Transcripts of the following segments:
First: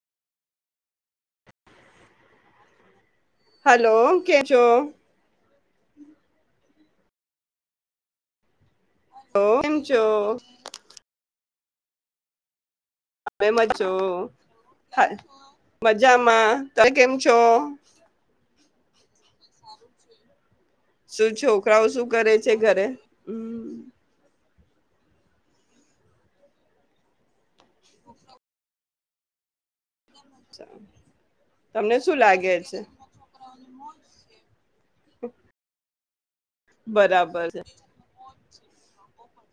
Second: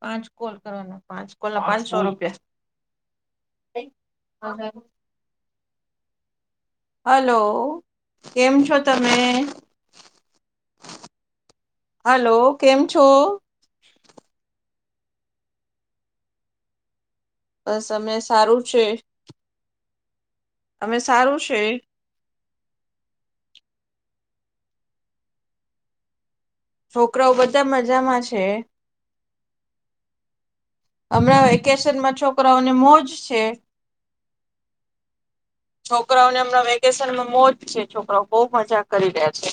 પાંચ કોલ કરવાના પાંચ કોલના પાંચસો રૂપિયા. હલો કેમ છો? હલો કેમ છો તમે? કેમ છો હલો કેમ છો? હમે મજો હ મજામાં. તમે કેમ છો? સમય સારું છે. અમે શું સારું છે છોકરાઓ શું કરે છે ઘરે? હમ છોકરાઓ બધા મજામાં છે. [inaudible] હમણાં તમને વેકેશનમાં શું લાગે છોકરાઓને છે મોજ છે. છોકરાઓને હમણાં વેકેશનમાં મોજ છે. છોકરાઓ બહુ મજા કરી રહ્યા છે.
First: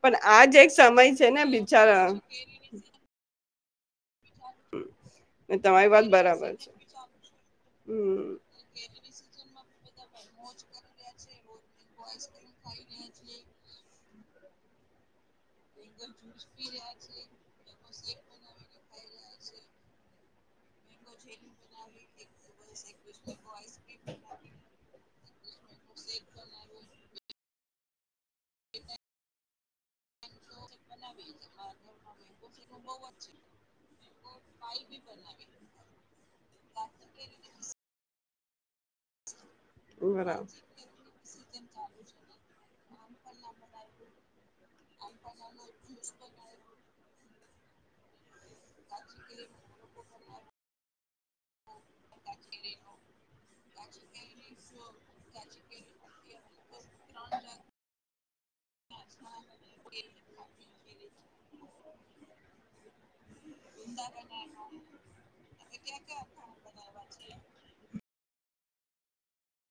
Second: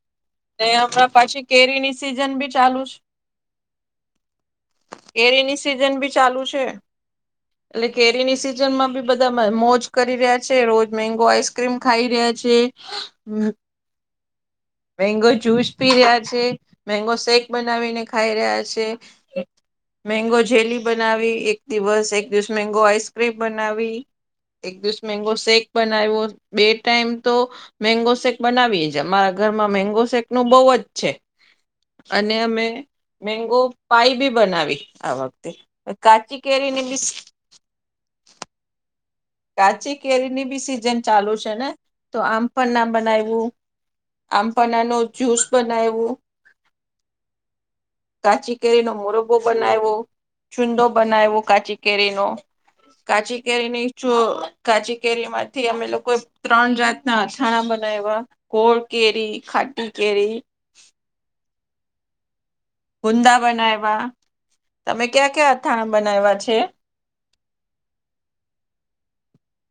પણ આજ ને એક સમય હમણાં છે ને પાછી કેરીની બિચારા સીઝન બી ચાલુ છ કેરીની તમારી સિઝન વાત બી ચાલુ બરાબર છે. એટલે હમ કેરીની સિઝનમાં બી બધ એકદમ મોજ કરી રહ્યા છે. રોજ મેગો આઈસક્રીમ ખાઈ રહ્યા છે. મેંગો જ્યુસ પી રહ્યા છે, મેગો શેક બનાવીને ખાઈ રહ્યા છે. મેંગો જેલી બનાવી એક દિવસ, એક દિવસ મેંગો આઈસક્રીમ બનાવી. એક દિવસ મેંગો શેક બનાવ્યો. બે ટાઈમ તો મેંગો શેક બનાવીએે જ. અમારા ઘરમાં મેગો શેકનો બોવ જ છે. અને અમે મેંગો પાય બી બનાવી આ વખતે. અને કાચી કેરીને બી કાચી કેરીની બરાબર બી સિઝન ચાલુ છે ને તો આમ પણ ના બનાયવું. આમપનાનું જૂસ બનાયવું. કાચી કેરીનો મોરબ્બો બનાયવો, છુંદો બનાયવો કાચી કેરીનો. કાચી કેરીની તો કાચી કેરીમાંથી અમે લોકોએ ત્રણ જાતના અથાણા બનાઇવા. ગોળ કેરી, ખાટી કેરી હુંદા બનાઇવા, તમે ક્યાં કયા અથાણા બનાઇવા છે? [inaudible]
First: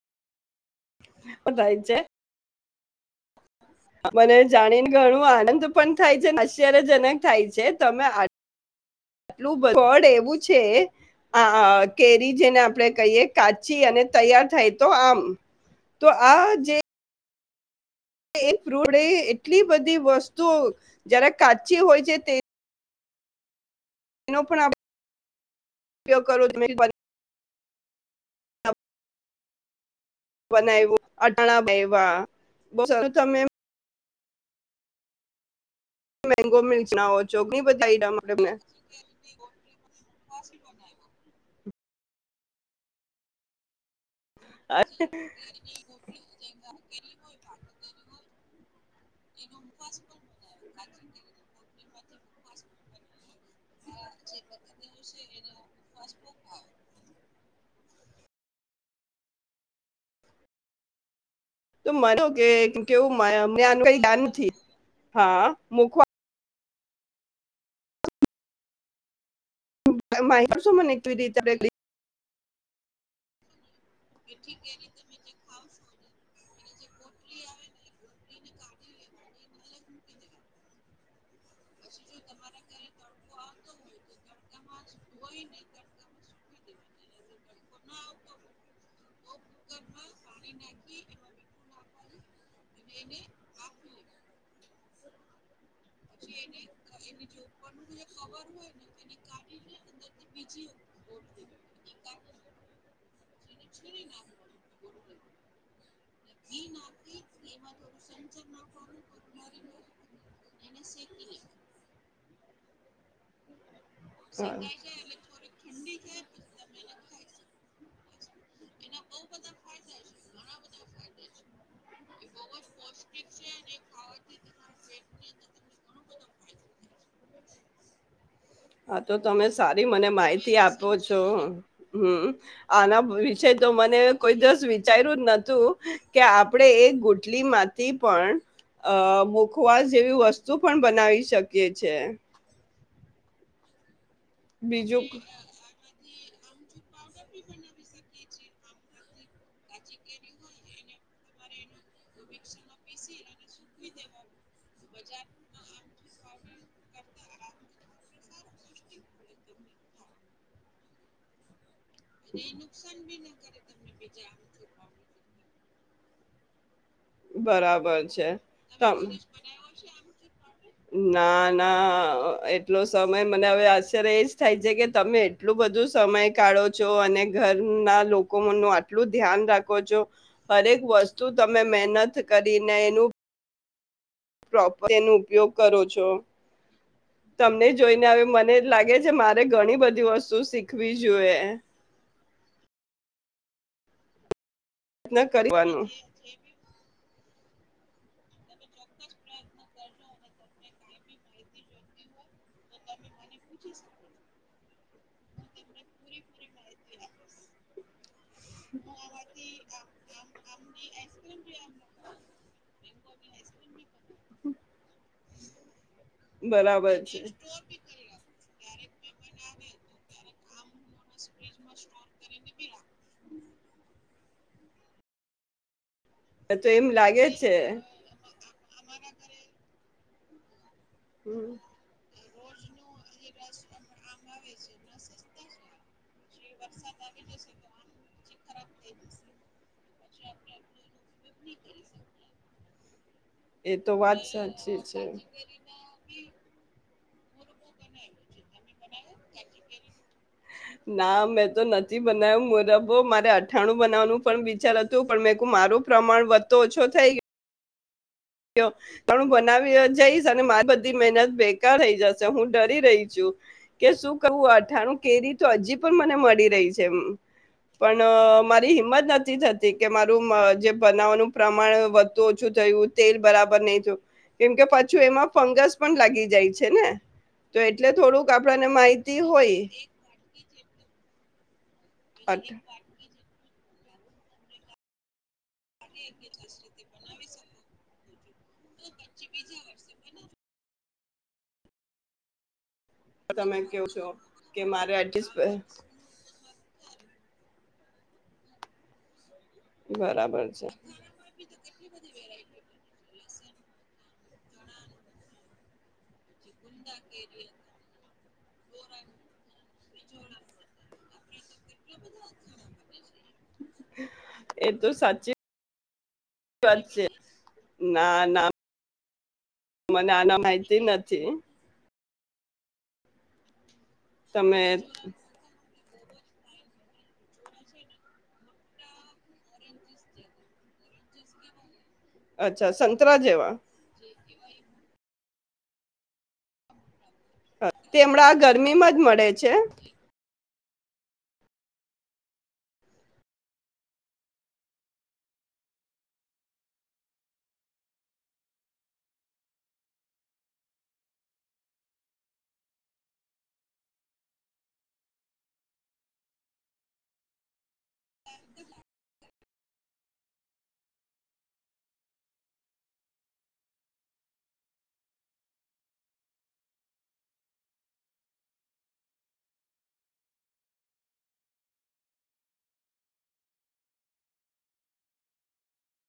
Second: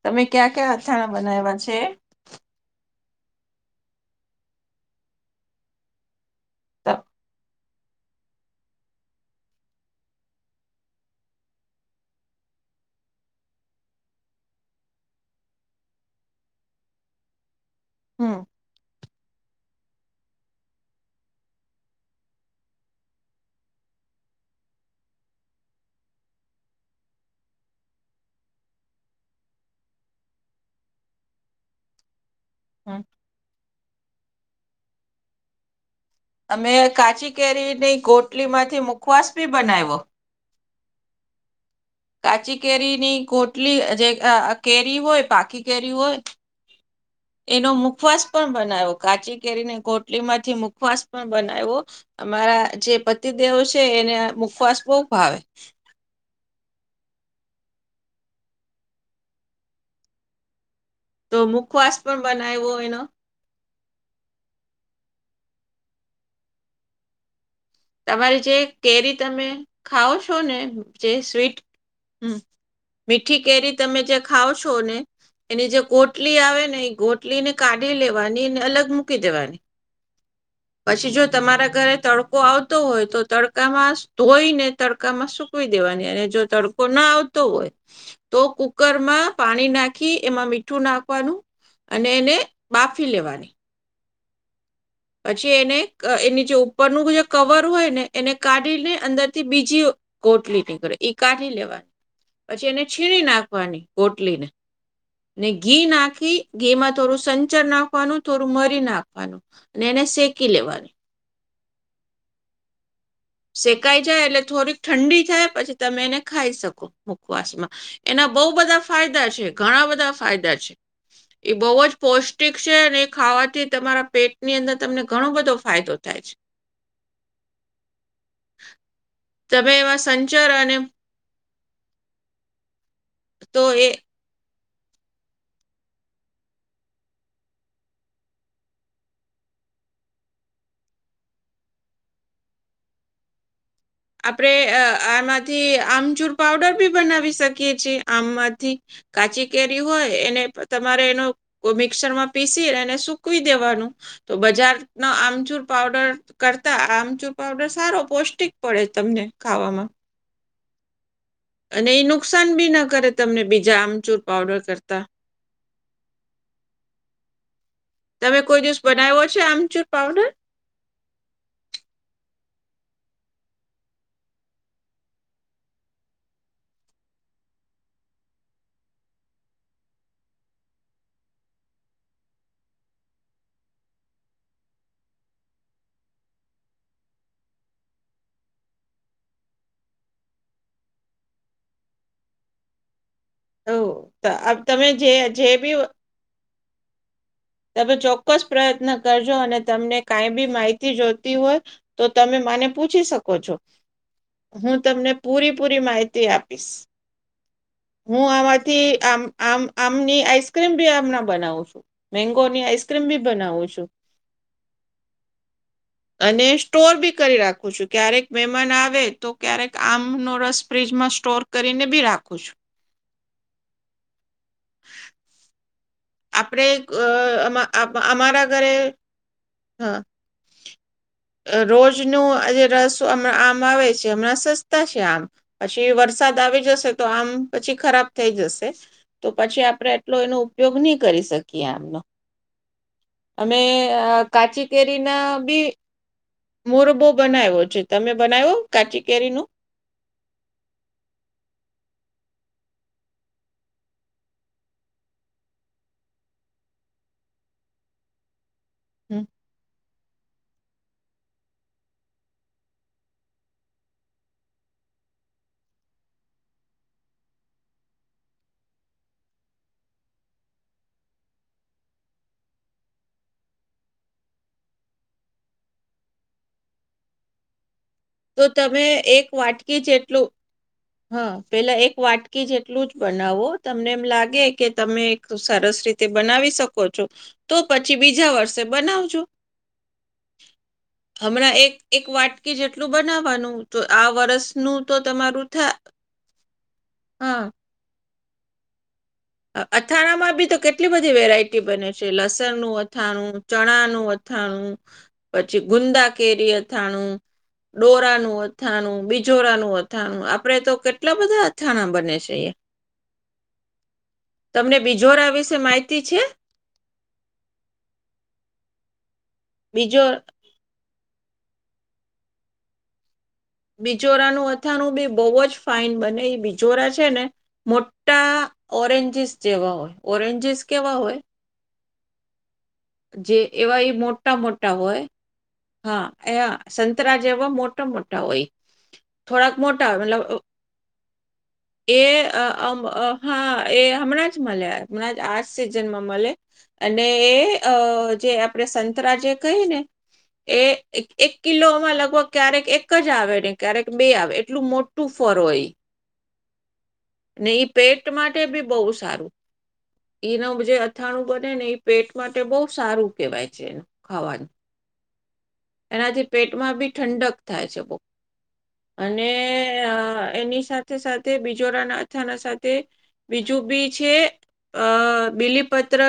તમે ક્યાં ક્યા અથાણા બનાઇવા છે? મને જાણીને ઘણું આનંદ પણ થાય છે, આશ્ચર્યજનક થાય છે તમે આ ટલું બ [unintelligible] પણ એવું છે આ આ આ કેરી જેને આપણે કહીએ કાચી અને તૈયાર થાય તો આમ તો આ જે હમ એ ફૂડ એ એટલી બધી વસ્તુઓ જરા કાચી હોય છે તે એનો પણ આપણે [unintelligible] ઉપયોગ કરવો [unintelligible] બનાઈવુ, અથાણા બાયવા, બો સ હમ તમે મેંગો અમે મિલ્ક બનાવો કાચી છો ઘણી કેરીની બધી આઈટમ ગોટલી માંથી મુખવાસ બી બનાઇવો. આસી બનાઇવો? કાચી કેરીની ગોટલી જે અ અ કેરી હોય પાકી કેરી હોય એનો મુખવાસ પણ બનાઇવો કાચી કેરીને ગોટલીમાંથી મુ ખવાસ પણ બનાઇવો. અમારા જે પતિદેવો છે એને મુખવાસ બહુ ભાવે. પાસબુક [inaudible] તો મુક તો મને કેવું કે કેવું કે મને આનું કઈ યાદ નથી હા મુખવા તમારી જે કેરી તમે ખાવ છો માહિતી ને આપશો મને જે કેવી રીતે સ્વીટ આપણે હા. ઠંડી છે હમ્મ, મીઠી કેરી તમે જે ખાવ છો ને એની જે ગોટ લી આવે ને એ ગોટલી ને કાઢી લેવાની ને અલગ મૂકી દેવાની. પછી જો તમારા ઘરે તડકો આવ તો હોય તો તડકામાં ધોઈને તડકામાં સુકવી દેવાની અને જો તડકો ન આવ તો હોય તો કુકરમાં પાણી નાખી, એમાં મીઠું નાખવાનું. અને એને બાફી લેવાની. પછી એને એની જે ઉપરનું જે કવર હોય ને એને કાઢીને અંદરથી બીજી ગોટલી નીકળે ઈ કાઢી લેવાની, પછી એને છીણી નાખવાની ગોટલી ને ને ઘી નાખી, ઘીમાં થોડું સંચર નાખવાનું, થોડું મરી નાખવાનું. અને એને શેકી લેવાનું. [inaudible] શેકાઈ જાય એટલે થોડીક ઠંડી થાય પછી તમે એને ખાઈ શકો મુખવાસમાં. એના બઉ બધા ફાયદા છે, ઘણા બધા ફાયદા છે. એ બોવ જ પૌષ્ટિક છે અને એ ખાવાથી તમારા પેટની અંદર તમને ઘણો બધો ફાયદો થાય છે. હા તો તમે સારી એમાં મને સંચર માહિતી અને આપો છો હમ્મ આના વિશે તો મને કોઈ દિવસ વિચાઇર્યું જ નતું કે આપણેે એ ગુટલી માંથી પણ અ મુખવાસ જેવી વસ્તુ પણ બનાવી શકીએ છે. આપણે આ આ બીજું આમાંથી આમચૂર પાવડર બી બનાવી શકીએ છીએ, આમમાંથી. કાચી કેરી હોય એને તમારે એનો કો મિક્સરમાં પીસી એને સુકવી દેવાનું તો બજારના આમચુર પાવડર કરતા આમચુર પાવડર સારો પૌષ્ટિક પડે તમને ખાવામાં. અને ઈ નુકસાન બી ન કરે તમને બીજા આમચૂર પાવડર કરતા. બરાબર. છે તમે કોઈ દિવસ તમ બનાઈવો છે, આમચૂર પાવડર. ના, ના એટલો સમય મને હવે આશ્ચર્ય એ જ થાય છે, કે તમે આટલું બધું સમય કાઢો છો, અને ઘરના લોકનું આટલું ધ્યાન રાખો છો. હરેક વસ્તુ તમે મહેનત કરીને એનું પ્રોપર એનો ઉપયોગ કરો છો. તમને જોઈને હવે મને લાગે છે, મારે ઘણી બધી વસ્તુ શીખવી જોઈએ. ઓ તો તમે જે પ્રયત્ન કરવાનું જેબી તમે ચોક્કસ પ્રયત્ન કરજો, અને તમને કાઈ બી માહિતી જોતી હોય. તો તમે મને પૂછી શકો છો? હું તમને પૂરી પૂરી માહિતી આપીશ. હું આમાંથી આ આમ આમની આઈસક્રીમ ભી આમના બનાવું છું. મેંગોની આઈસક્રીમ બી બનાવું છું. અને સ્ટોર બરાબર બી છે. કરી રાખું છું. ક્યારેક મહેમાન આવે તો, ક્યારેક આમનો રસ ફ્ર્રીજમાં સ્ટોર કરીને બી રાખું છું. [unintelligible] આપણે તો એમ લાગે છે. અમારા ઘરે, હા. હમ રોજનું જે રસમણાં આમ આવે છે, હમણાં સસ્તા છે, આમ પછી વરસાદ આવી જશે, તો આમ પછી ખરાબ થઈ જશે. તો પછી આપણે એટલો એનો ઉપયોગ નહી કરી શકીએ, આમનો અમે એ તો વાત કાચી સાચી કેરી છે. ના બી. મોરબો બનાવ્યો છે, તમે બનાવો કાચી કેરી નું ના, મેં તો નથી બનાવ્યું, મોરબો મારે અઠાણું બનાવાનું પણ વીચાર હતું. પણ મેં ક મારું પ્રમાણ વધતો ઓછો થઈ ગયો. હમ. તણું બનાવી જઈશ. અને મારી બધી મહેનત બેકાર થઈ જશે, હું ડરી રહી છું. કે શું કરવું? અઠાણું કેરી તો, હજી પણ મને મળી રહી છે. પણ મારી હિંમત નથી થતી કે, મારું જે બનાવવાનું પ્રમાણ વધતુ ઓછું થયું. તેલ બરાબર નહી, તો કેમકે પાછું એમાં ફંગસ પણ લાગી જાય છે ને. તો એટલે થોડુંક આપણાને માહિતી હોય. કેટલું? હા, પેલા એક વાટકી અટ- જેટલું જ બનાવો તમને એમ લાગે કે તમે તો સરસ રીતે બનાવી શકો છો, તો પછી બીજા વર્ષે બનાવજો. હમણાં એક એક વાટકી જેટ કેટલું બનાવવાનું? તમે તો કેવ છો આ કે વર્ષનું તો મારે એડજસ્ટ તમારું થાય, હા. અથાણામાં બરાબર બી તો છે કેટલી બધી વેરાય ટી બને છે, લસણ નું, અથાણું, ચણા નું, અથાણું પછી ગુંદા કેરી અથાણું, ડોરા નું અથાણું, બિજોરા નું અથાણું આપડે તો કેટ એટલા બધા અથાણા બને છે, એ [unintelligible] તમને બીજોરા સાચી વિશે માહિતી છે? [unintelligible] ના, ના. બીજો મને આના માહિતી નથી. બિજોરાનું તમે અથાણું બી બહુ જ ફાઈન બને, એ બિજોરા છે ને. મોટા ઓરેન્જીસ જેવા હોય, ઓરેન્જીસ કેવા હોય? અચ્છા. જે જેવા એવા એ મોટા મોટા હોય, હા, એયા. સંતરા જેવા મોટા તે મોટા હમણાં આ હોય, ગરમીમાં જ મળે છે થોડાક મોટા હોય, મતલબ એ હા, એ હમણાં જ મળે, હમણાં જ આજ સિજનમાં મળે. અને એ અ જે આપણે સંતરા જે કહી ને. એ એક કિલોમાં લગભગ ક્યારેક એક જ આવે ને, ક્યારેક બે આવે એટલું મોટ ટુ ફોર હોય. ને ઈ પેટ માટે બી બહુ સારું. એનું જે અથાણું બને ને એ પેટ માટે બહુ સારું કેહેવાય છે ખાવાનું. એનાથી પેટમાં બી ઠંડક થાય છે બહું અને એની સાથે સાથે બિજોરાના અથાના સાથે બીજું બી છે અ બિલીપત્ર